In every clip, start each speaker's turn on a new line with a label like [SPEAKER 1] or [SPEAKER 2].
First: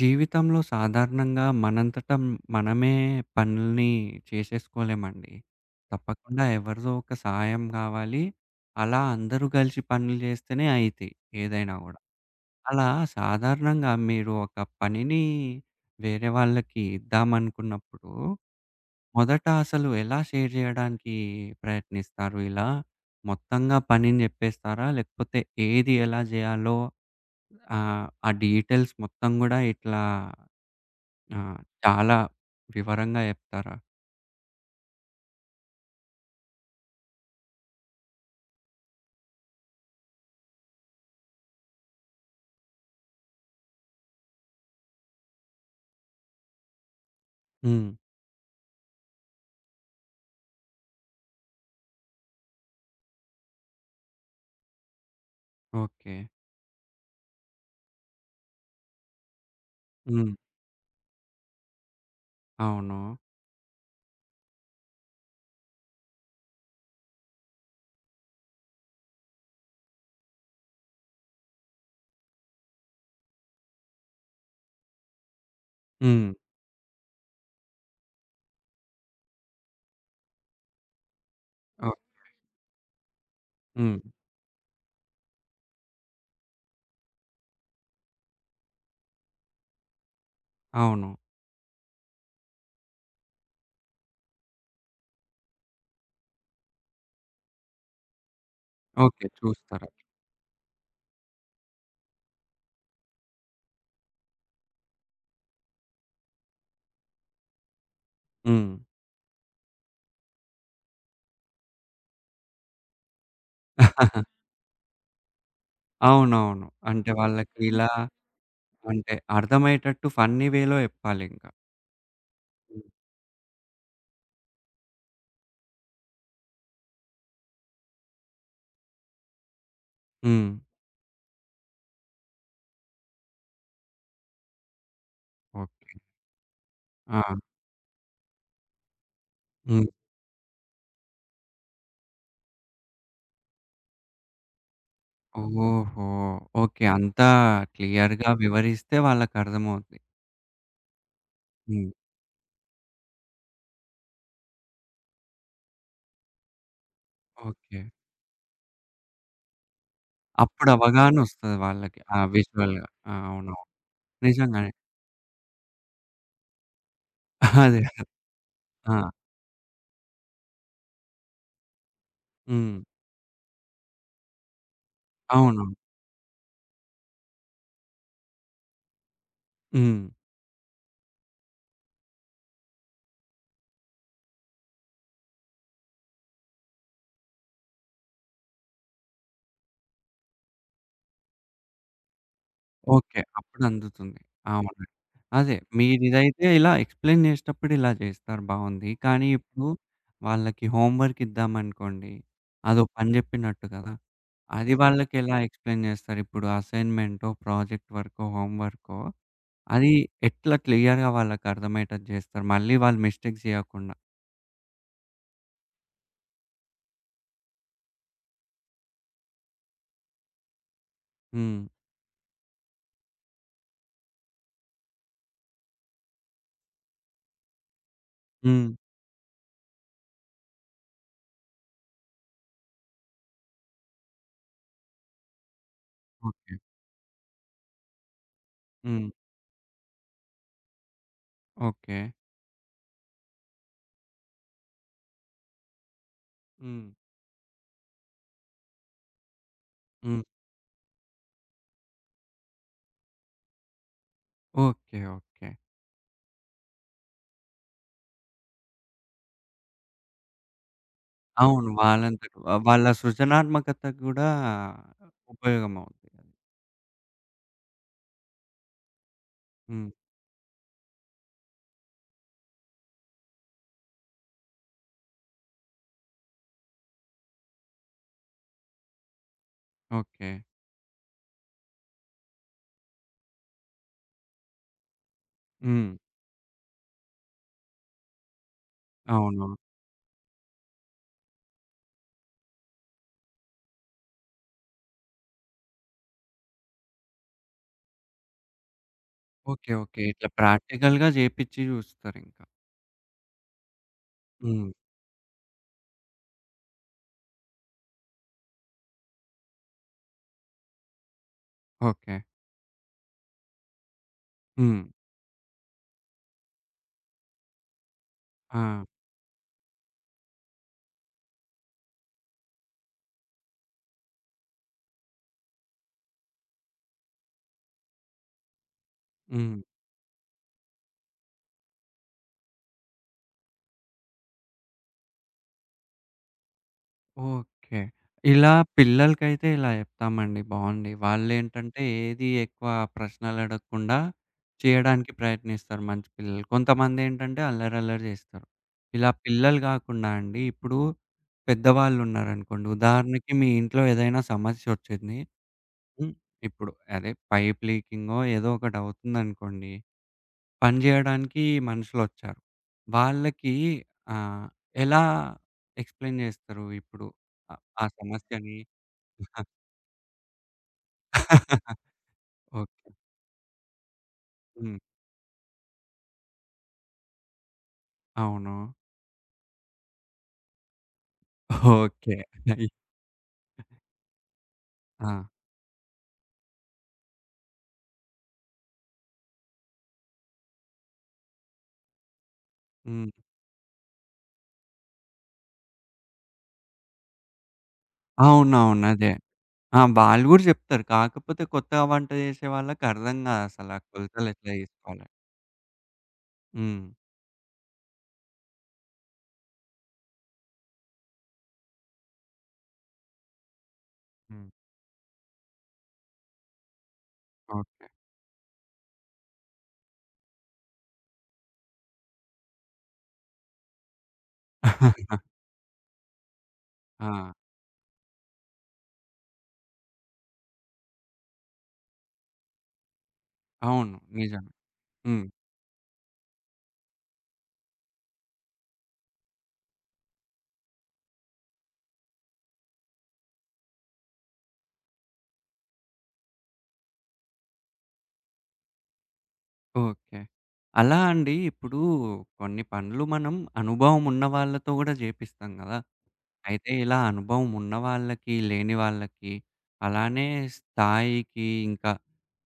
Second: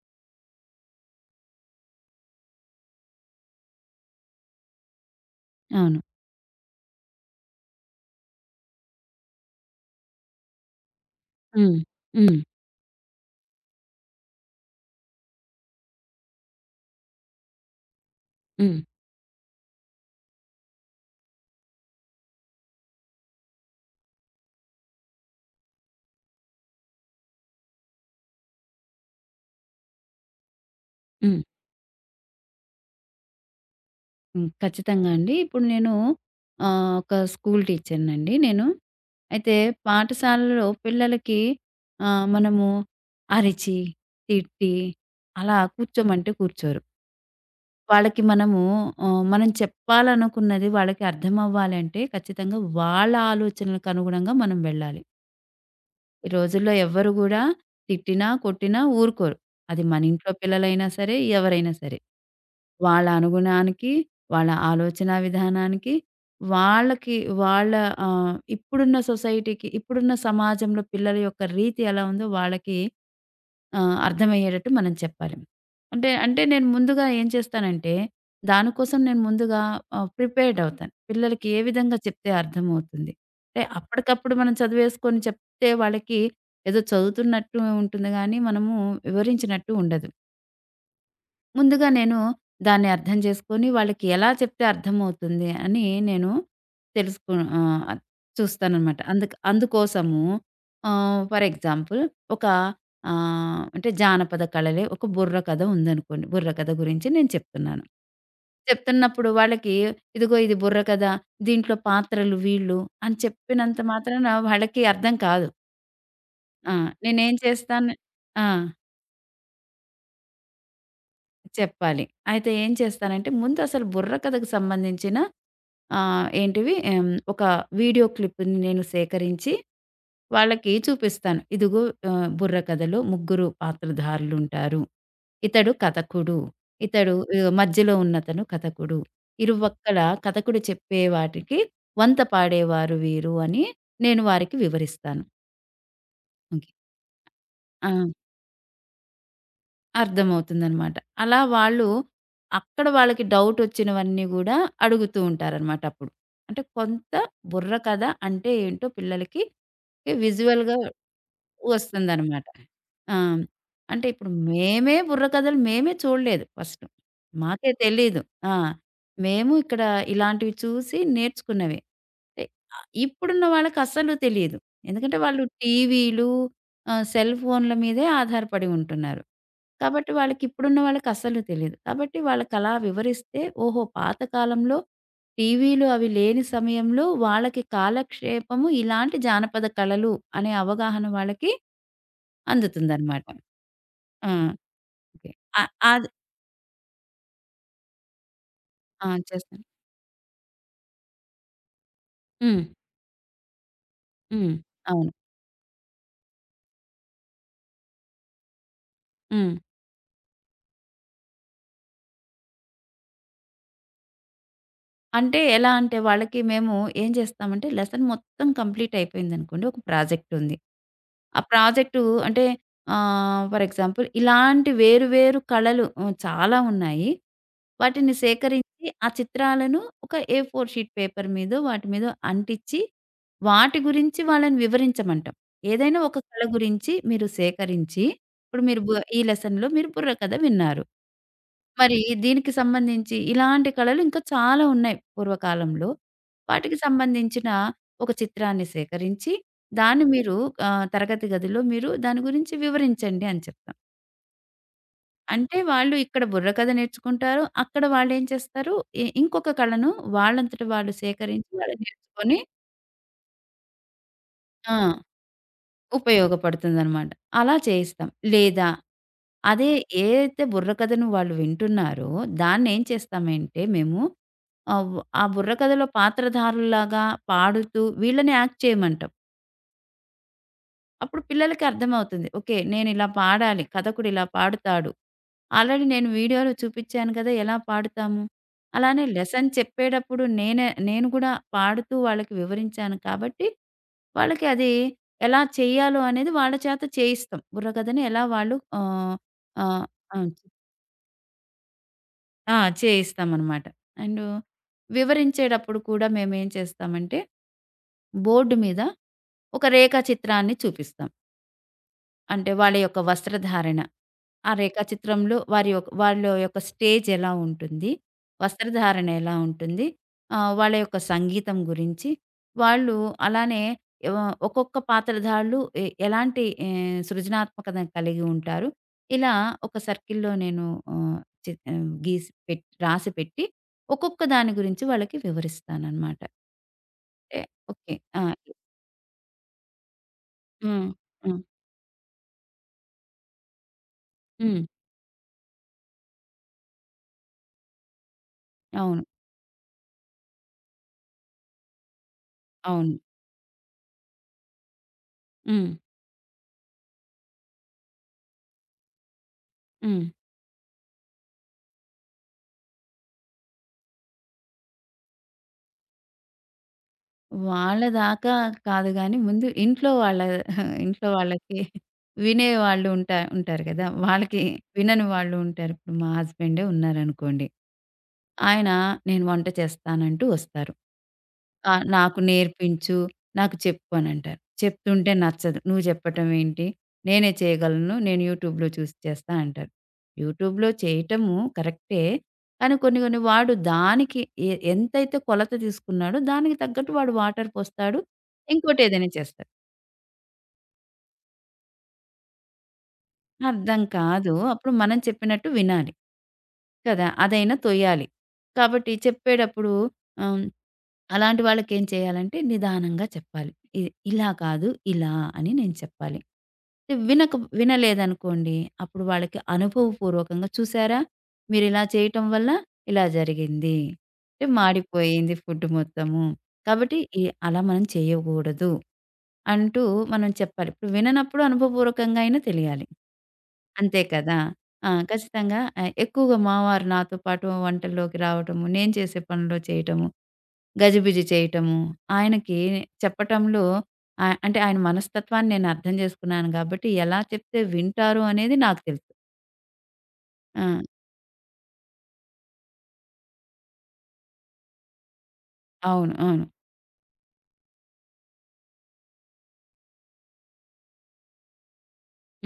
[SPEAKER 1] జీవితంలో సాధారణంగా మనంతట మనమే పనుల్ని చేసేసుకోలేమండి.
[SPEAKER 2] అవును.
[SPEAKER 1] తప్పకుండా ఎవరిదో ఒక సహాయం కావాలి. అలా అందరూ కలిసి పనులు చేస్తేనే అయితాయి ఏదైనా
[SPEAKER 2] హ్మ్.
[SPEAKER 1] గూడా.
[SPEAKER 2] హ్మ్.
[SPEAKER 1] అలా సాధారణంగా మీరు ఒక పనిని వేరే వాళ్ళకి ఇద్దామనుకున్నప్పుడు,
[SPEAKER 2] హ్మ్.
[SPEAKER 1] మొదట అసలు ఎలా షేర్ చేయడానికి ప్రయత్నిస్తారు? ఇలా మొత్తంగా పనిని చెప్పేస్తారా? లేకపోతే ఏది ఎలా జేయాలో ఆ డీటెయిల్స్ మొత్తం గూడా ఇట్లా ఆ!
[SPEAKER 2] హ్మ్.
[SPEAKER 1] చాలా వివరంగా జెప్తారా?
[SPEAKER 2] హ్మ్. ఖచ్చితంగా అండి. ఇప్పుడు నేను ఒక స్కూల్ టీచర్‌నండి నేను. అయితే పాఠశాలలో పిల్లలకి మనము అరిచి, తిట్టి అలా కూర్చోమంటే కూర్చోరు.
[SPEAKER 1] హ్మ్.
[SPEAKER 2] వాళ్ళకి మనము మనం చెప్పాలనుకున్నది వాళ్ళకి అర్థమవ్వాలంటే ఖచ్చితంగా వాళ్ళ ఆలోచనలకు అనుగుణంగా మనం వెళ్ళాలి.
[SPEAKER 1] ఓకే.
[SPEAKER 2] ఈ రోజుల్లో ఎవ్వరు గూడా తిట్టినా, కొట్టినా ఊరుకోరు. అది మన ఇంట్లో
[SPEAKER 1] హ్మ్.
[SPEAKER 2] పిల్లలైనా సరే, ఎవరైనా సరే.
[SPEAKER 1] అవును.
[SPEAKER 2] వాళ్ళ అనుగుణానికి, వాళ్ళ ఆలోచనా విధానానికి, వాళ్ళకి వాళ్ళ ఇప్పుడున్న సొసైటీకి, ఇప్పుడున్న సమాజంలో పిల్లల యొక్క రీతి ఎలా ఉందో వాళ్ళకి ఆ! అర్థమయ్యేటట్టు మనం చెప్పాలి. అంటే,
[SPEAKER 1] హ్మ్.
[SPEAKER 2] అంటే నేను ముందుగా ఏం చేస్తానంటే, దానికోసం నేను ముందుగా ప్రిపేర్డ్ అవుతాను. పిల్లలకి ఏ విధంగా
[SPEAKER 1] ఓహ్!
[SPEAKER 2] చెప్తే అర్థమవుతుంది. అంటే
[SPEAKER 1] హ్మ్.
[SPEAKER 2] అప్పటికప్పుడు మనం చదివేసుకొని చెప్తే వాళ్ళకి ఏదో చదువుతున్నట్టు ఉంటుంది గానీ, మనము వివరించినట్టు ఉండదు.
[SPEAKER 1] అవును.
[SPEAKER 2] ముందుగా నేను దాన్ని అర్థం చేసుకొని, వాళ్ళకి ఎలా చెప్తే అర్థమవుతుంది అని నేను తెలుసుకు ఆహ్, చూస్తాననమాట.
[SPEAKER 1] ఓకే.
[SPEAKER 2] అందుకు
[SPEAKER 1] చూస్తారా?
[SPEAKER 2] అందుకోసము ఫర్ ఎగ్జాంపుల్ ఒక అంటే జానపద కళలే ఒక బుర్రకథ ఉందనుకోండి. బుర్రకథ గురించి నేను చెప్తున్నాను.
[SPEAKER 1] హ్మ్.
[SPEAKER 2] చెప్తున్నప్పుడు వాళ్ళకి ఇదిగో ఇది బుర్రకథ, దీంట్లో పాత్రలు వీళ్ళు అని చెప్పినంత మాత్రాన వాళ్ళకి అర్థం కాదు.
[SPEAKER 1] అవునవును.
[SPEAKER 2] ఆ!
[SPEAKER 1] అంటే
[SPEAKER 2] నేనేం
[SPEAKER 1] వాళ్ళకి ఇలా
[SPEAKER 2] చేస్తాను ఆ!
[SPEAKER 1] అంటే అర్థమయ్యేటట్టు ఫన్నీ వేలో జెప్పాలింక.
[SPEAKER 2] చెప్పాలి. అయితే ఏం
[SPEAKER 1] హ్మ్.
[SPEAKER 2] చేస్తానంటే ముందు అసలు బుర్రకథకు సంబంధించిన ఆహ్, ఏంటివి హ్మ్. ఒక వీడియో క్లిప్‌ని నేను సేకరించి
[SPEAKER 1] హ్మ్.
[SPEAKER 2] వాళ్ళకి చూపిస్తాను. ఇదిగో బుర్రకథలో ముగ్గురు పాత్రధారులుంటారు. ఇతడు
[SPEAKER 1] ఓకే.
[SPEAKER 2] కథకుడు. ఇతడు
[SPEAKER 1] ఆ!
[SPEAKER 2] ఇగో మధ్యలో ఉన్నతను కథకుడు.
[SPEAKER 1] హ్మ్.
[SPEAKER 2] ఇరుపక్కల కథకుడు చెప్పే వాటికి వంత పాడేవారు వీరు అని నేను వారికి వివరిస్తాను.
[SPEAKER 1] ఓహో!
[SPEAKER 2] ఓకే.
[SPEAKER 1] ఓకే. అంతా
[SPEAKER 2] ఆ!
[SPEAKER 1] క్లియర్‌గా వివరిస్తే వాళ్ళకర్థమవుద్ది.
[SPEAKER 2] అర్థమవుతుందనమాట. అలా వాళ్ళు
[SPEAKER 1] హ్మ్.
[SPEAKER 2] అక్కడ వాళ్ళకి డౌటొచ్చినవన్నీ గూడా అడుగుతూ ఉంటారనమాట అప్పుడు. అంటే కొంత
[SPEAKER 1] ఓకే.
[SPEAKER 2] బుర్రకథ అంటే ఏంటో పిల్లలకి ఓకే.
[SPEAKER 1] అప్పుడు
[SPEAKER 2] విజువల్‌గా
[SPEAKER 1] అవగాహనొస్తది వాళ్ళకి. ఆ!
[SPEAKER 2] వస్తుందనమాట.
[SPEAKER 1] విజువల్‌గా. ఆ!
[SPEAKER 2] ఆ!
[SPEAKER 1] అవునవును.
[SPEAKER 2] అంటే ఇప్పుడు
[SPEAKER 1] నిజంగానే.
[SPEAKER 2] బుర్రకథలు మేమే చూడలేదు ఫస్టు. మాకే
[SPEAKER 1] అదే.
[SPEAKER 2] తెలీదు. ఆ!
[SPEAKER 1] ఆ!
[SPEAKER 2] మేము ఇక్కడ ఇలాంటివి చూసి నేర్చుకున్నవే. అంటే
[SPEAKER 1] హ్మ్.
[SPEAKER 2] ఇప్పుడున్న వాళ్ళకస్సలు తెలీదు. ఎందుకంటే వాళ్ళు
[SPEAKER 1] అవును.
[SPEAKER 2] టీవీలు, సెల్ ఫోన్‌ల మీదే ఆధారపడి ఉంటున్నారు.
[SPEAKER 1] హ్మ్.
[SPEAKER 2] కాబట్టి వాళ్ళకస్సలు తెలీదు. కాబట్టి వాళ్ళకలా వివరిస్తే ఓహో! పాత కాలంలో టీవీలు అవి లేని సమయంలో వాళ్ళకి కాలక్షేపము ఇలాంటి జానపద కళలు అనే అవగాహన వాళ్ళకి
[SPEAKER 1] ఓకే.
[SPEAKER 2] అందుతుందనమాట.
[SPEAKER 1] అప్పుడు అందుతుంది.
[SPEAKER 2] ఆ!
[SPEAKER 1] అవును.
[SPEAKER 2] ఓకే.
[SPEAKER 1] అదే
[SPEAKER 2] అది
[SPEAKER 1] మీరిదైతే ఇలా ఎక్స్‌ప్లెయిన్ చేసేటప్పుడు ఇలా చేస్తారు బావుంది.
[SPEAKER 2] ఆ!
[SPEAKER 1] కానీ
[SPEAKER 2] చేస్తాను.
[SPEAKER 1] ఇప్పుడు వాళ్ళకి హోంవర్క్ ఇద్దామనుకోండి.
[SPEAKER 2] హ్మ్.
[SPEAKER 1] అదో పని చెప్పినట్టు కదా!
[SPEAKER 2] హ్మ్.
[SPEAKER 1] అది
[SPEAKER 2] అవును.
[SPEAKER 1] వాళ్ళకెలా ఎక్స్‌ప్లెయిన్ చేస్తారు? ఇప్పుడు అసైన్‌మెంటో, ప్రాజెక్ట్ వర్కో, హోంవర్కో
[SPEAKER 2] హ్మ్.
[SPEAKER 1] అది ఎట్లా క్లియర్‌గా వాళ్ళకి అర్థమయ్యేటట్టు చేస్తారు? మళ్ళీ వాళ్ళు మిస్టేక్స్ చేయకుండా.
[SPEAKER 2] అంటే ఎలా అంటే వాళ్ళకి మేము ఏం చేస్తామంటే లెసన్ మొత్తం కంప్లీట్ అయిపోయిందనుకోండి. ఒక ప్రాజెక్ట్ ఉంది. ఆ
[SPEAKER 1] హ్మ్.
[SPEAKER 2] ప్రాజెక్టు అంటే ఫర్ ఎగ్జాంపుల్ ఇలాంటి వేరు వేరు కళలు హ్మ్, చాలా ఉన్నాయి. వాటిని
[SPEAKER 1] హ్మ్.
[SPEAKER 2] సేకరించి ఆ చిత్రాలను ఒక A4 షీట్ పేపర్ మీదో వాటి మీదో అంటించి వాటి గురించి వాళ్ళని వివరించమంటాం. ఏదైనా ఒక కళ
[SPEAKER 1] ఓకే.
[SPEAKER 2] గురించి మీరు సేకరించి ఇప్పుడు మీరు
[SPEAKER 1] హ్మ్.
[SPEAKER 2] ఈ లెసన్‌లో మీరు బుర్రకథ విన్నారు. మరి
[SPEAKER 1] ఓకే.
[SPEAKER 2] దీనికి సంబంధించి ఇలాంటి కళలు ఇంకా చాలా ఉన్నాయి పూర్వకాలంలో. వాటికి
[SPEAKER 1] హ్మ్.
[SPEAKER 2] సంబంధించిన ఒక చిత్రాన్ని సేకరించి, దాన్ని
[SPEAKER 1] హ్మ్.
[SPEAKER 2] మీరు తరగతి గదిలో మీరు దాని గురించి వివరించండి అని చెప్తాం.
[SPEAKER 1] ఓకే. ఓకే.
[SPEAKER 2] అంటే వాళ్ళు ఇక్కడ బుర్రకథ నేర్చుకుంటారు. అక్కడ వాళ్ళేం చేస్తారు, ఇంకొక కళను వాళ్ళంతట వాళ్ళు సేకరించి
[SPEAKER 1] అవును.
[SPEAKER 2] వాళ్ళు
[SPEAKER 1] వాళ్ళంతట
[SPEAKER 2] నేర్చుకొని
[SPEAKER 1] వాళ్ళ సృజనాత్మకతకు గూడా
[SPEAKER 2] ఆ!
[SPEAKER 1] ఉపయోగమవుద్ది.
[SPEAKER 2] ఉపయోగపడుతుందనమాట. అలా చేయిస్తాం. లేదా అదే
[SPEAKER 1] హ్మ్.
[SPEAKER 2] ఏదైతే బుర్రకథను వాళ్ళు వింటున్నారో దాన్నేం చేస్తామంటే మేము అవ్ ఆ బుర్రకథలో పాత్రధారుల్లాగా పాడుతూ వీళ్ళని యాక్ట్ చేయమంటాం.
[SPEAKER 1] ఓకే.
[SPEAKER 2] అప్పుడు పిల్లలకి అర్థమవుతుంది. ఓకే. నేనిలా పాడాలి. కథకుడు ఇలా పాడుతాడు. ఆల్రెడీ
[SPEAKER 1] హ్మ్.
[SPEAKER 2] నేను వీడియోలో చూపిచ్చాను కదా! ఎలా పాడుతాము. అలానే
[SPEAKER 1] అవును.
[SPEAKER 2] లెసన్ చెప్పేటప్పుడు నేను కూడా పాడుతూ వాళ్ళకి వివరించాను కాబట్టి, వాళ్ళకి అది ఎలా చేయాలో అనేది వాళ్ళ చేత చేయిస్తాం. బుర్రకథని ఎలా వాళ్ళు ఆహ్,
[SPEAKER 1] ఓకే.
[SPEAKER 2] ఆహ్,
[SPEAKER 1] ఓకే. ఇట్లా
[SPEAKER 2] అవును.
[SPEAKER 1] ప్రాక్టికల్‌గా జేపిచ్చి జూస్తారింకా.
[SPEAKER 2] ఆ! చేయిస్తామనమాట. అండ్
[SPEAKER 1] హ్మ్.
[SPEAKER 2] వివరించేటప్పుడు కూడా మేమేం చేస్తామంటే బోర్డ్ మీద ఒక రేఖాచిత్రాన్ని చూపిస్తాం.
[SPEAKER 1] ఓకే.
[SPEAKER 2] అంటే వాళ్ళ యొక్క వస్త్రధారణ. ఆ
[SPEAKER 1] హ్మ్.
[SPEAKER 2] రేఖాచిత్రంలో వారి యొక్క వాళ్ళ యొక్క స్టేజ్ ఎలా ఉంటుంది?
[SPEAKER 1] ఆ!
[SPEAKER 2] వస్త్రధారణ ఎలా ఉంటుంది? వాళ్ళ యొక్క సంగీతం గురించి, వాళ్ళు అలానే ఒక్కొక్క పాత్రధారులు ఎలాంటి సృజనాత్మకతను కలిగి ఉంటారు? ఇలా
[SPEAKER 1] హ్మ్.
[SPEAKER 2] ఒక సర్కిల్‌లో నేను ఆహ్, గీసి రాసిపెట్టి ఒక్కొక్క దాని గురించి వాళ్ళకి వివరిస్తాననమాట. అంటే
[SPEAKER 1] ఓకే.
[SPEAKER 2] ఓకే. ఆ!
[SPEAKER 1] ఇలా పిల్లలకైతే ఇలా చెప్తామండి.
[SPEAKER 2] హ్మ్.
[SPEAKER 1] బావుంది.
[SPEAKER 2] హ్మ్.
[SPEAKER 1] వాళ్ళేంటంటే ఏది ఎక్కువ ప్రశ్నలడగకుండా
[SPEAKER 2] హ్మ్.
[SPEAKER 1] చేయడానికి ప్రయత్నిస్తారు మంచి పిల్లలు. కొంతమందేంటంటే అల్లరల్లరి చేస్తారు.
[SPEAKER 2] అవును.
[SPEAKER 1] ఇలా పిల్లలు గాకుండా అండి ఇప్పుడు పెద్దవాళ్ళున్నారనుకోండి.
[SPEAKER 2] అవును.
[SPEAKER 1] ఉదాహరణకి మీ ఇంట్లో ఏదైనా సమస్యొచ్చింది.
[SPEAKER 2] హ్మ్.
[SPEAKER 1] హ్మ్. ఇప్పుడు అదే పైప్ లీకింగో ఏదో ఒకటవుతుందనుకోండి.
[SPEAKER 2] హ్మ్.
[SPEAKER 1] పని జేయడానికి మనుషులొచ్చారు. వాళ్ళకి ఆహ్, ఎలా ఎక్స్‌ప్లెయిన్ జేస్తారు ఇప్పుడు ఆ
[SPEAKER 2] వాళ్ళ
[SPEAKER 1] ఆ
[SPEAKER 2] దాకా
[SPEAKER 1] సమస్యని?
[SPEAKER 2] కాదు గానీ, ముందు ఇంట్లో వాళ్ళ ఇంట్లో వాళ్ళకి వినే
[SPEAKER 1] ఓకే.
[SPEAKER 2] వాళ్ళు ఉంటారు కదా! వాళ్ళకి
[SPEAKER 1] హ్మ్.
[SPEAKER 2] వినని వాళ్ళు ఉంటారు. ఇప్పుడు మా హస్బెండే ఉన్నారనుకోండి.
[SPEAKER 1] అవును.
[SPEAKER 2] ఆయన నేను వంట చేస్తానంటూ వస్తారు. ఆ!
[SPEAKER 1] ఓకే.
[SPEAKER 2] నాకు
[SPEAKER 1] అయి
[SPEAKER 2] నేర్పించు, నాకు చెప్పు అనంటారు.
[SPEAKER 1] ఆ!
[SPEAKER 2] చెప్తుంటే నచ్చదు. నువ్వు చెప్పటం ఏంటి? నేనే చేయగలను. నేను యూట్యూబ్‌లో చూసి చేస్తా అంటారు. యూట్యూబ్‌లో చేయటము కరెక్టే. కానీ కొన్ని
[SPEAKER 1] హ్మ్.
[SPEAKER 2] కొన్ని వాడు దానికి ఎంతైతే కొలత తీసుకున్నాడో దానికి తగ్గట్టు వాడు వాటర్ పోస్తాడు.
[SPEAKER 1] అవునవును.
[SPEAKER 2] ఇంకోటేదైనా
[SPEAKER 1] అదే.
[SPEAKER 2] చేస్తాడు.
[SPEAKER 1] ఆ! వాళ్ళు గూడా జెప్తారు. కాకపోతే కొత్తగా వంట జేసే వాళ్ళకర్థం గాదసల
[SPEAKER 2] అర్థం
[SPEAKER 1] ఆ
[SPEAKER 2] కాదు.
[SPEAKER 1] కొలతలెట్లా
[SPEAKER 2] అప్పుడు మనం
[SPEAKER 1] జేసుకోవాలో.
[SPEAKER 2] చెప్పినట్టు వినాలి.
[SPEAKER 1] హ్మ్.
[SPEAKER 2] కదా! అదైనా తొయ్యాలి. కాబట్టి చెప్పేటప్పుడు ఆహ్, అలాంటి వాళ్ళకేం చేయాలంటే నిదానంగా చెప్పాలి. ఇ ఇలా
[SPEAKER 1] హ్మ్.
[SPEAKER 2] కాదు ఇలా అని నేను చెప్పాలి. వినక
[SPEAKER 1] ఓకే.
[SPEAKER 2] వినలేదనుకోండి అప్పుడు వాళ్ళకి అనుభవపూర్వకంగా చూసారా మీరిలా చేయటం వల్ల ఇలా జరిగింది. అంటే మాడిపోయింది ఫుడ్ మొత్తము. కాబట్టి
[SPEAKER 1] ఆ!
[SPEAKER 2] ఈ అలా మనం చేయకూడదు అంటూ మనం చెప్పాలి. ఇప్పుడు విననప్పుడు అనుభవపూర్వకంగా అయినా తెలియాలి.
[SPEAKER 1] అవును.
[SPEAKER 2] అంతే కదా!
[SPEAKER 1] నిజమే.
[SPEAKER 2] ఆ!
[SPEAKER 1] హ్మ్.
[SPEAKER 2] ఖచ్చితంగా ఎక్కువగా మావారు నాతో పాటు వంటల్లోకి రావటము, నేను చేసే పనిలో చేయటము, గజిబిజి చేయటము, ఆయనకి చెప్పటంలో అంటే ఆయన మనస్తత్వాన్ని నేను అర్థం చేసుకున్నాను కాబట్టి ఎలా చెప్తే వింటారు అనేది నాకు తెలుసు.
[SPEAKER 1] ఓకే.
[SPEAKER 2] ఆ!
[SPEAKER 1] అలా అండి ఇప్పుడు కొన్ని పనులు మనం అనుభవం ఉన్న వాళ్ళతో గూడా జేపిస్తాం గదా!
[SPEAKER 2] అవును. అవును.
[SPEAKER 1] అయితే ఇలా అనుభవం ఉన్న వాళ్ళకి, లేని వాళ్ళకి అలానే స్థాయికి, ఇంకా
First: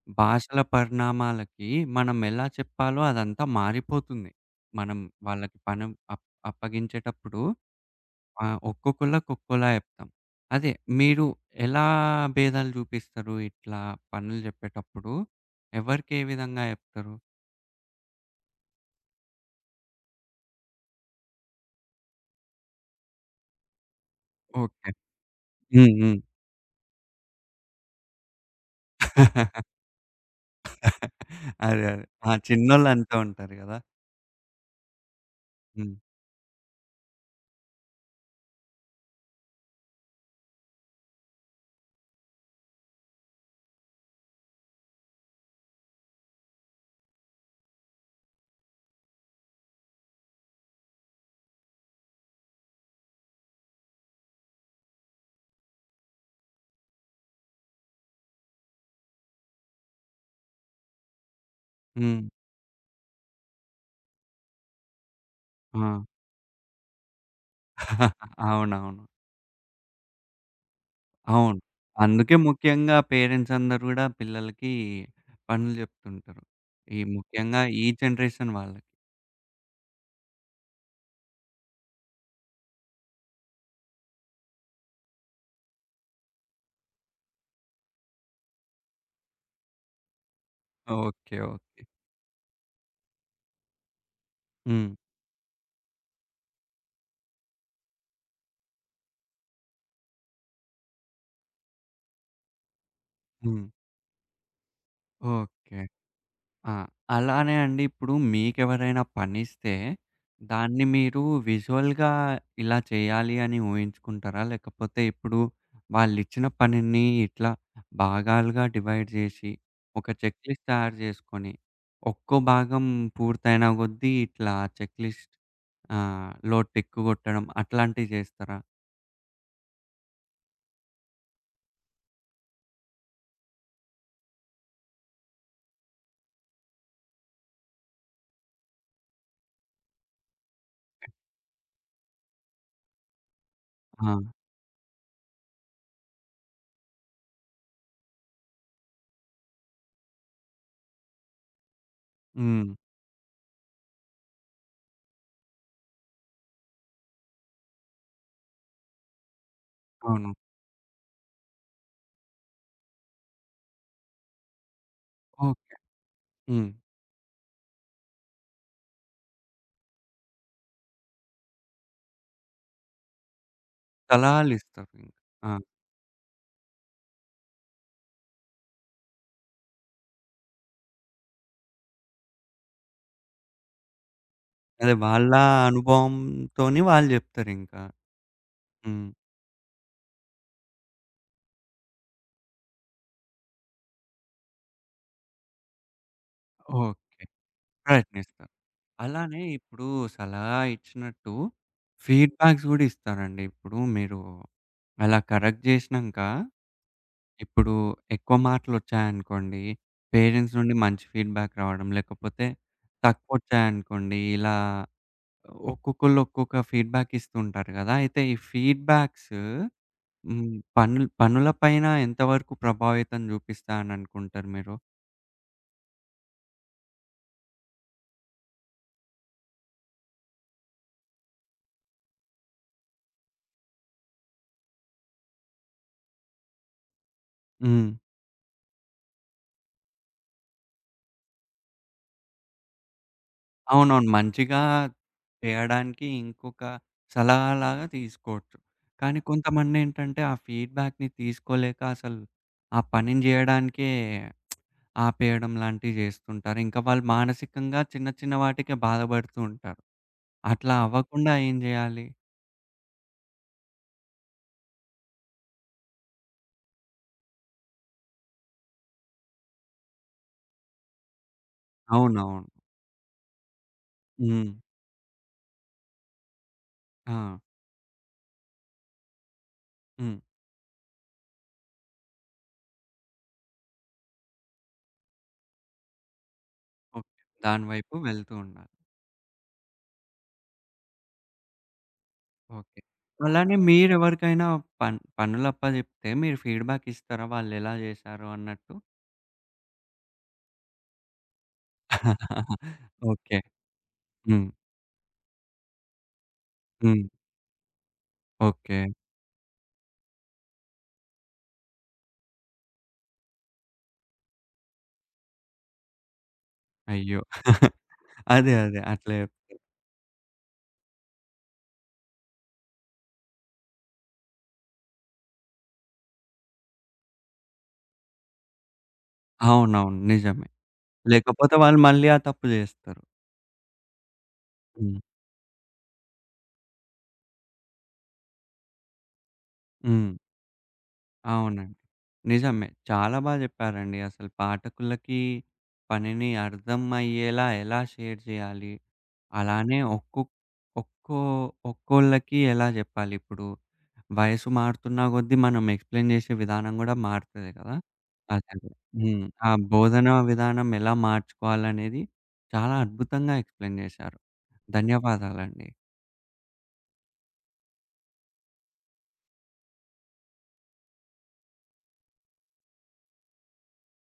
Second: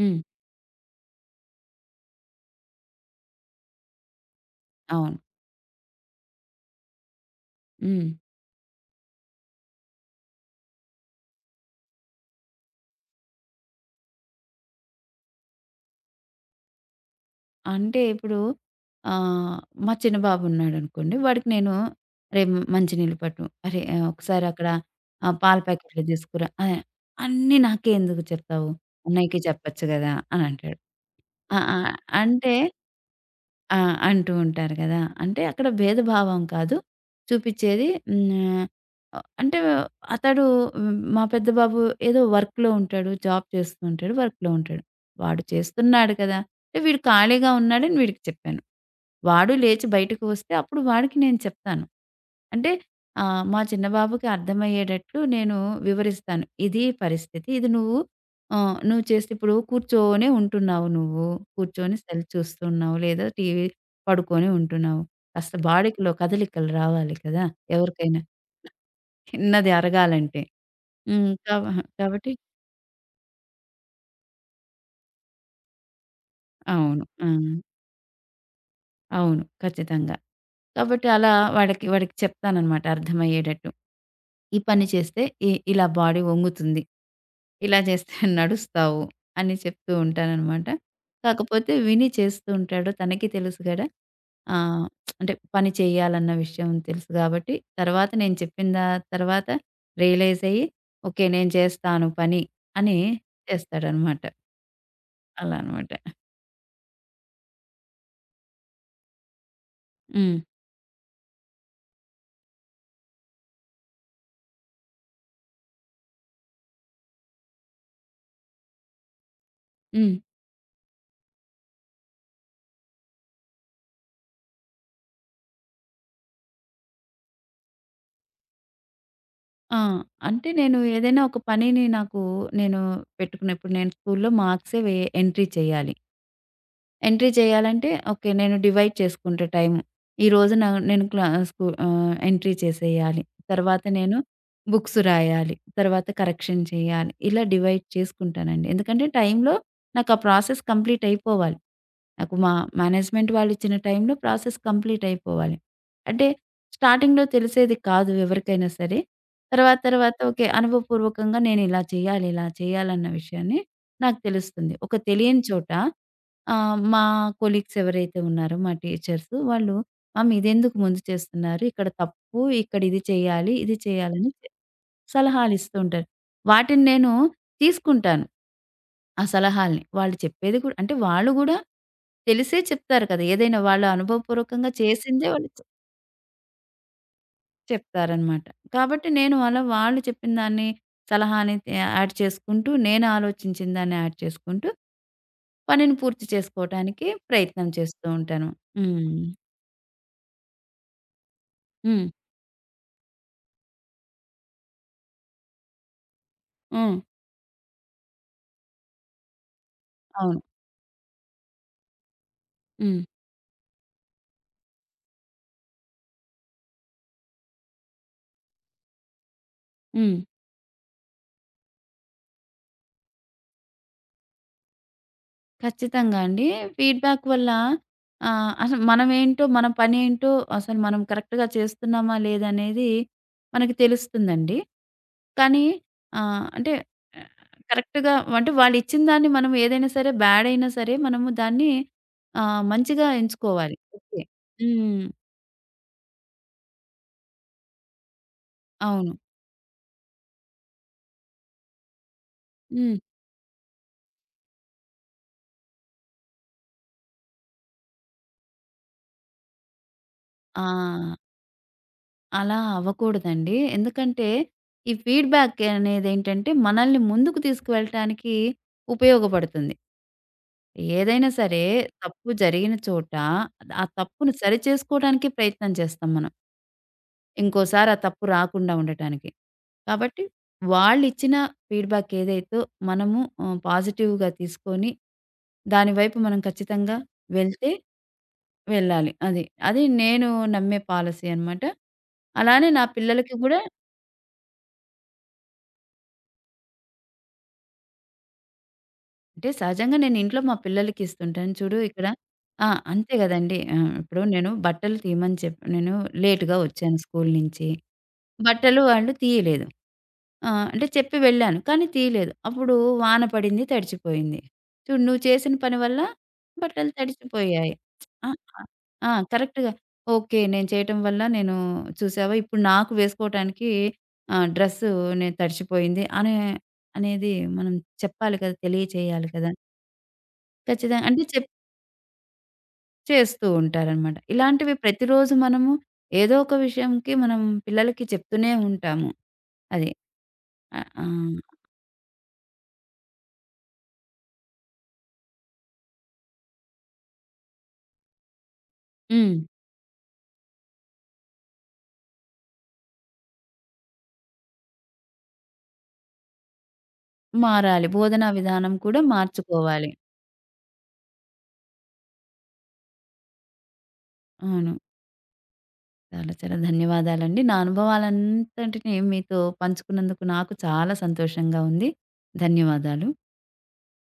[SPEAKER 2] హ్మ్.
[SPEAKER 1] భాషల పరిణామాలకి మనం ఎలా చెప్పాలో అదంతా మారిపోతుంది. మనం
[SPEAKER 2] అవును.
[SPEAKER 1] వాళ్ళకి పని అప్ అప్పగించేటప్పుడు
[SPEAKER 2] హ్మ్.
[SPEAKER 1] ఒక్కొక్కళ్ళకి ఒక్కోలా జెప్తాం. అదే మీరు ఎలా భేదాలు జూపిస్తారు? ఇట్లా పనులు జెప్పేటప్పుడు ఎవరికే విధంగా జెప్తరు?
[SPEAKER 2] అంటే ఇప్పుడు ఆహ్, మా చిన్న బాబు ఉన్నాడనుకోండి. వాడికి నేను "అరే! మంచినీళ్ళు పట్టు. అరే! ఒకసారి అక్కడ
[SPEAKER 1] ఓకే.
[SPEAKER 2] పాల
[SPEAKER 1] హ్మ్.
[SPEAKER 2] ప్యాకెట్లు
[SPEAKER 1] హ్మ్.
[SPEAKER 2] తీసుకురా" అని అన్నీ నాకే ఎందుకు చెప్తావు? అన్నయ్యకి చెప్పొచ్చు గదా! అని అంటాడు.
[SPEAKER 1] అదే.
[SPEAKER 2] ఆ! ఆ!
[SPEAKER 1] అదే. ఆ!
[SPEAKER 2] అంటే
[SPEAKER 1] చిన్నోళ్ళు అంటూ ఉంటారు గదా!
[SPEAKER 2] ఆ! అంటూ ఉంటారు గదా! అంటే అక్కడ
[SPEAKER 1] హ్మ్.
[SPEAKER 2] భేదభావం కాదు. చూపిచ్చేది హ్మ్. అంటే అతడు హ్మ్, మా పెద్ద బాబు ఏదో వర్క్‌లో ఉంటాడు. జాబ్ చేస్తూ ఉంటాడు. వర్క్‌లో ఉంటాడు. వాడు చేస్తున్నాడు కదా! అంటే వీడు ఖాళీగా ఉన్నాడని వీడికి చెప్పాను. వాడు లేచి బయటకు వస్తే అప్పుడు వాడికి నేను చెప్తాను. అంటే మా చిన్న బాబుకి అర్థమయ్యేటట్లు నేను వివరిస్తాను. ఇది పరిస్థితి. ఇది నువ్వు నువ్వు చేస్తే ఇప్పుడు కూర్చొనే ఉంటున్నావు నువ్వు. కూర్చొని
[SPEAKER 1] హ్మ్.
[SPEAKER 2] సెల్ చూస్తున్నావు. లేదా టీవీ పడుకొని ఉంటున్నావు. కాస్త
[SPEAKER 1] ఆ!
[SPEAKER 2] బాడీకిలో కదలికలు రావాలి కదా! ఎవరికైనా
[SPEAKER 1] అవునవును.
[SPEAKER 2] చిన్నది అరగాలంటే. హ్మ్.
[SPEAKER 1] అవును.
[SPEAKER 2] కాబట్టి
[SPEAKER 1] అందుకే ముఖ్యంగా పేరెంట్స్ అందరూ గూడా పిల్లలకి పనులు జెప్తుంటారు. ఈ
[SPEAKER 2] అవును. ఆ!
[SPEAKER 1] ముఖ్యంగా ఈ జనరేషన్ వాళ్ళకి.
[SPEAKER 2] అవును. ఖచ్చితంగా. కాబట్టి అలా వాడికి వాడికి చెప్తాననమాట అర్థమయ్యేటట్టు. ఈ పని చేస్తే ఇలా బాడీ వంగుతుంది. ఇలా చేస్తే నడుస్తావు అని చెప్తూ ఉంటాననమాట.
[SPEAKER 1] ఓకే.
[SPEAKER 2] కాకపోతే
[SPEAKER 1] ఓకే.
[SPEAKER 2] విని చేస్తూ ఉంటాడు. తనకి తెలుసు గదా! ఆహ్,
[SPEAKER 1] హ్మ్.
[SPEAKER 2] అంటే పని చేయాలన్న విషయం తెలుసు గాబట్టి, తర్వాత నేను చెప్పిన దా తర్వాత రియలైజ్ అయ్యి, ఓకే. నేను చేస్తాను పని అని
[SPEAKER 1] హ్మ్.
[SPEAKER 2] చేస్తాడనమాట. అలా
[SPEAKER 1] ఓకే.
[SPEAKER 2] అనమాట.
[SPEAKER 1] ఆ! అలానే అండి ఇప్పుడు మీకెవరైనా పనిస్తే,
[SPEAKER 2] హ్మ్.
[SPEAKER 1] దాన్ని మీరు విజువల్‌గా ఇలా చేయాలి అని ఊహించుకుంటారా? లేకపోతే ఇప్పుడు వాళ్ళిచ్చిన పనిని ఇట్లా భాగాలుగా డివైడ్ జేసి, ఒక
[SPEAKER 2] హ్మ్.
[SPEAKER 1] చెక్ లిస్ట్ తయారు జేసుకొని, ఒక్కో భాగం పూర్తయిన కొద్దీ ఇట్లా చెక్ లిస్ట్ లో టిక్ కొట్టడం అట్లాంటివి జేస్తారా?
[SPEAKER 2] ఆ! అంటే నేను ఏదైనా ఒక పనిని నాకు నేను పెట్టుకున్నప్పుడు నేను స్కూల్‌లో మార్క్సే వే ఎంట్రీ చేయాలి. ఎంట్రీ చేయాలంటే ఓకే. నేను డివైడ్ చేసుకుంటా టైము. ఈరోజు నేను క్లాస్‌కు ఎంట్రీ చేసేయాలి. తర్వాత
[SPEAKER 1] ఆ!
[SPEAKER 2] నేను బుక్స్ రాయాలి. తర్వాత కరెక్షన్ చేయాలి. ఇలా డివైడ్ చేసుకుంటానండి. ఎందుకంటే టైంలో నాకు ఆ ప్రాసెస్ కంప్లీట్ అయిపోవాలి. నాకు మా
[SPEAKER 1] హ్మ్.
[SPEAKER 2] మేనేజ్మెంట్ వాళ్ళు ఇచ్చిన టైంలో ప్రాసెస్ కంప్లీట్ అయిపోవాలి. అంటే స్టార్టింగ్‌లో తెలిసేది కాదు ఎవరికైనా సరే. తర్వాత తర్వాత
[SPEAKER 1] అవును.
[SPEAKER 2] ఓకే. అనుభవపూర్వకంగా నేను ఇలా చేయాలి, ఇలా చేయాలన్న విషయాన్ని నాకు తెలుస్తుంది. ఒక తెలియని చోట
[SPEAKER 1] ఓకే. హ్మ్.
[SPEAKER 2] మా కొలీగ్స్ ఎవరైతే ఉన్నారో మా టీచర్స్ వాళ్ళు, "ఆ! మీదెందుకు ముందు చేస్తున్నారు? ఇక్కడ తప్పు, ఇక్కడ ఇది చేయాలి, ఇది చేయాలని"
[SPEAKER 1] సలహాలిస్తారు. ఆ!
[SPEAKER 2] సలహాలిస్తూ ఉంటారు. వాటిని నేను తీసుకుంటాను. ఆ సలహాల్ని. వాళ్ళు చెప్పేది కూడా అంటే వాళ్ళు గూడా తెలిసే చెప్తారు కదా! ఏదైనా వాళ్ళ అనుభవపూర్వకంగా
[SPEAKER 1] అదే
[SPEAKER 2] చేసిందే
[SPEAKER 1] వాళ్ళ
[SPEAKER 2] వాళ్ళు
[SPEAKER 1] అనుభవంతోని వాళ్ళు జెప్తారింకా.
[SPEAKER 2] చెప్తారనమాట. కాబట్టి
[SPEAKER 1] హ్మ్.
[SPEAKER 2] నేను అలా వాళ్ళు చెప్పిన దాన్ని, సలహాని యాడ్ చేసుకుంటూ, నేను ఆలోచించిన దాన్ని యాడ్ చేసుకుంటూ, పనిని పూర్తి
[SPEAKER 1] ఓహ్!
[SPEAKER 2] చేసుకోవటానికి ప్రయత్నం చేస్తూ ఉంటాను.
[SPEAKER 1] ప్రయత్నిస్తారు.
[SPEAKER 2] హ్మ్.
[SPEAKER 1] అలానే ఇప్పుడు సలహా ఇచ్చినట్టు
[SPEAKER 2] హ్మ్.
[SPEAKER 1] ఫీడ్‌బ్యాక్స్ గూడా ఇస్తారండి. ఇప్పుడు మీరు అలా కరెక్ట్ జేసినంక,
[SPEAKER 2] హ్మ్.
[SPEAKER 1] ఇప్పుడు ఎక్కువ మార్కులొచ్చాయనుకోండి,
[SPEAKER 2] అవును.
[SPEAKER 1] పేరెంట్స్ నుండి మంచి ఫీడ్‌బ్యాక్ రావడం, లేకపోతే
[SPEAKER 2] హ్మ్.
[SPEAKER 1] తక్కువొచ్చాయనుకోండి, ఇలా ఒక్కొక్కళ్ళు ఒక్కొక్క ఫీడ్‌బ్యాక్ ఇస్తుంటారు గదా! అయితే ఈ ఫీడ్‌బ్యాక్స్
[SPEAKER 2] హ్మ్.
[SPEAKER 1] హ్మ్. పనులు పనుల పైన ఎంతవరకు ప్రభావితం జూపిస్తాయననుకుంటారు మీరు?
[SPEAKER 2] ఖచ్చితంగా అండి. ఫీడ్‌బ్యాక్ వల్ల అసలు మనమేంటో, మన పనేంటో అసలు మనం కరెక్ట్‌గా చేస్తున్నామా లేదా అనేది మనకి తెలుస్తుందండి. కానీ అంటే
[SPEAKER 1] హ్మ్.
[SPEAKER 2] కరెక్ట్‌గా అంటే వాళ్ళిచ్చిన దాన్ని మనం ఏదైనా సరే బ్యాడ్ అయినా సరే మనము దాన్ని మంచిగా ఎంచుకోవాలి.
[SPEAKER 1] అవునవును.
[SPEAKER 2] ఓకే.
[SPEAKER 1] మంచిగా
[SPEAKER 2] హ్మ్.
[SPEAKER 1] చేయడానికి ఇంకొక సలహాలాగా తీసుకోవచ్చు.
[SPEAKER 2] అవును.
[SPEAKER 1] కానీ కొంతమందేంటంటే ఆ ఫీడ్‌బ్యాక్‌ని తీసుకోలేక అసలు ఆ
[SPEAKER 2] హ్మ్.
[SPEAKER 1] పనిని జేయడానికే ఆపేయడం లాంటివి జేస్తుంటారు. ఇంకా వాళ్ళు మానసికంగా చిన్న చిన్న వాటికే బాధపడుతూ ఉంటారు. అట్లా
[SPEAKER 2] ఆ!
[SPEAKER 1] అవ్వకుండా ఏం జేయాలి?
[SPEAKER 2] అలా అవ్వకూడదండి. ఎందుకంటే, ఈ ఫీడ్‌బ్యాక్ అనేదేంటంటే, మనల్ని ముందుకు తీసుకువెళ్ళటానికి ఉపయోగపడుతుంది. ఏదైనా సరే, తప్పు
[SPEAKER 1] అవునవును.
[SPEAKER 2] జరిగిన చోట, ఆ తప్పును
[SPEAKER 1] హ్మ్.
[SPEAKER 2] సరిచేసుకోవడానికి ప్రయత్నం చేస్తాం మనం.
[SPEAKER 1] ఆ!
[SPEAKER 2] ఇంకోసారి ఆ తప్పు రాకుండా ఉండటానికి.
[SPEAKER 1] హ్మ్.
[SPEAKER 2] కాబట్టి, వాళ్ళిచ్చిన ఫీడ్‌బ్యాక్ ఏదైతో మనము పాజిటివ్‌గా తీసుకొని, దాని వైపు మనం ఖచ్చితంగా
[SPEAKER 1] ఓకే. దాని
[SPEAKER 2] వెళ్తే
[SPEAKER 1] వైపు వెళ్తూ ఉండాలి.
[SPEAKER 2] వెళ్ళాలి. అది. అది నేను నమ్మే పాలసీ అనమాట. అలానే
[SPEAKER 1] ఓకే.
[SPEAKER 2] నా పిల్లలకి
[SPEAKER 1] అలానే
[SPEAKER 2] గూడా
[SPEAKER 1] మీరెవరికైనా పనులప్పజెప్తే మీరు ఫీడ్‌బ్యాక్ ఇస్తారా? వాళ్ళెలా జేశారు అన్నట్టు?
[SPEAKER 2] అంటే సహజంగా నేను ఇంట్లో మా పిల్లలకి ఇస్తుంటాను. చూడు ఇక్కడ ఆ! అంతే
[SPEAKER 1] ఓకే.
[SPEAKER 2] గదండీ. ఆ! ఇప్పుడు
[SPEAKER 1] హ్మ్.
[SPEAKER 2] నేను బట్టలు తీయమని చెప్పి నేను లేట్‌గా వచ్చాను
[SPEAKER 1] హ్మ్.
[SPEAKER 2] స్కూలు నుంచి.
[SPEAKER 1] ఓకే.
[SPEAKER 2] బట్టలు వాళ్ళు తీయలేదు. ఆ! అంటే చెప్పి వెళ్ళాను. కానీ తీయలేదు. అప్పుడు వాన పడింది, తడిచిపోయింది. చూడు నువ్వు చేసిన పని వల్ల బట్టలు
[SPEAKER 1] అయ్యో!
[SPEAKER 2] తడిచిపోయాయి. ఆ!
[SPEAKER 1] అదే. అదే.
[SPEAKER 2] ఆ!
[SPEAKER 1] అట్లే
[SPEAKER 2] కరెక్ట్‌గా ఓకే. నేను చేయటం వల్ల నేను చూసావా ఇప్పుడు నాకు వేసుకోవటానికి డ్రెస్సు నేను తడిచిపోయింది అనే అనేది మనం చెప్పాలి కదా! తెలియచేయాలి కదా!
[SPEAKER 1] అవునవును. నిజమే.
[SPEAKER 2] ఖచ్చితంగా అంటే చెప్పి
[SPEAKER 1] లేకపోతే వాళ్ళు మళ్ళీ ఆ తప్పు జేస్తారు.
[SPEAKER 2] చేస్తూ ఉంటారనమాట. ఇలాంటివి
[SPEAKER 1] హ్మ్.
[SPEAKER 2] ప్రతిరోజు మనము ఏదో ఒక విషయంకి మనం పిల్లలకి చెప్తూనే ఉంటాము. అది.
[SPEAKER 1] హ్మ్.
[SPEAKER 2] ఆ! ఆ!
[SPEAKER 1] అవునండి. నిజమే. చాలా బా జెప్పారండి. అసలు పాఠకులకి పనిని అర్థం అయ్యేలా ఎలా షేర్ జేయాలి?
[SPEAKER 2] హ్మ్.
[SPEAKER 1] అలానే ఒక్కొక్ ఒక్కో ఒక్కోళ్ళకి ఎలా జెప్పాలి ఇప్పుడు, వయసు మారుతున్నా కొద్దీ మనం ఎక్స్‌ప్లెయిన్ జేసే విధానం గూడా మారుతది కదా!
[SPEAKER 2] మారాలి. బోధనా
[SPEAKER 1] అదే. అదే.
[SPEAKER 2] విధానం కూడా
[SPEAKER 1] హ్మ్. ఆ
[SPEAKER 2] మార్చుకోవాలి.
[SPEAKER 1] బోధనా విధానం ఎలా మార్చుకోవాలనేది చాలా అద్భుతంగా ఎక్స్‌ప్లెయిన్ జేశారు.
[SPEAKER 2] అవును.
[SPEAKER 1] ధన్యవాదాలండి.
[SPEAKER 2] చాలా చాలా ధన్యవాదాలండి. నా అనుభవాలంతటిని మీతో పంచుకున్నందుకు నాకు చాలా సంతోషంగా ఉంది. ధన్యవాదాలు.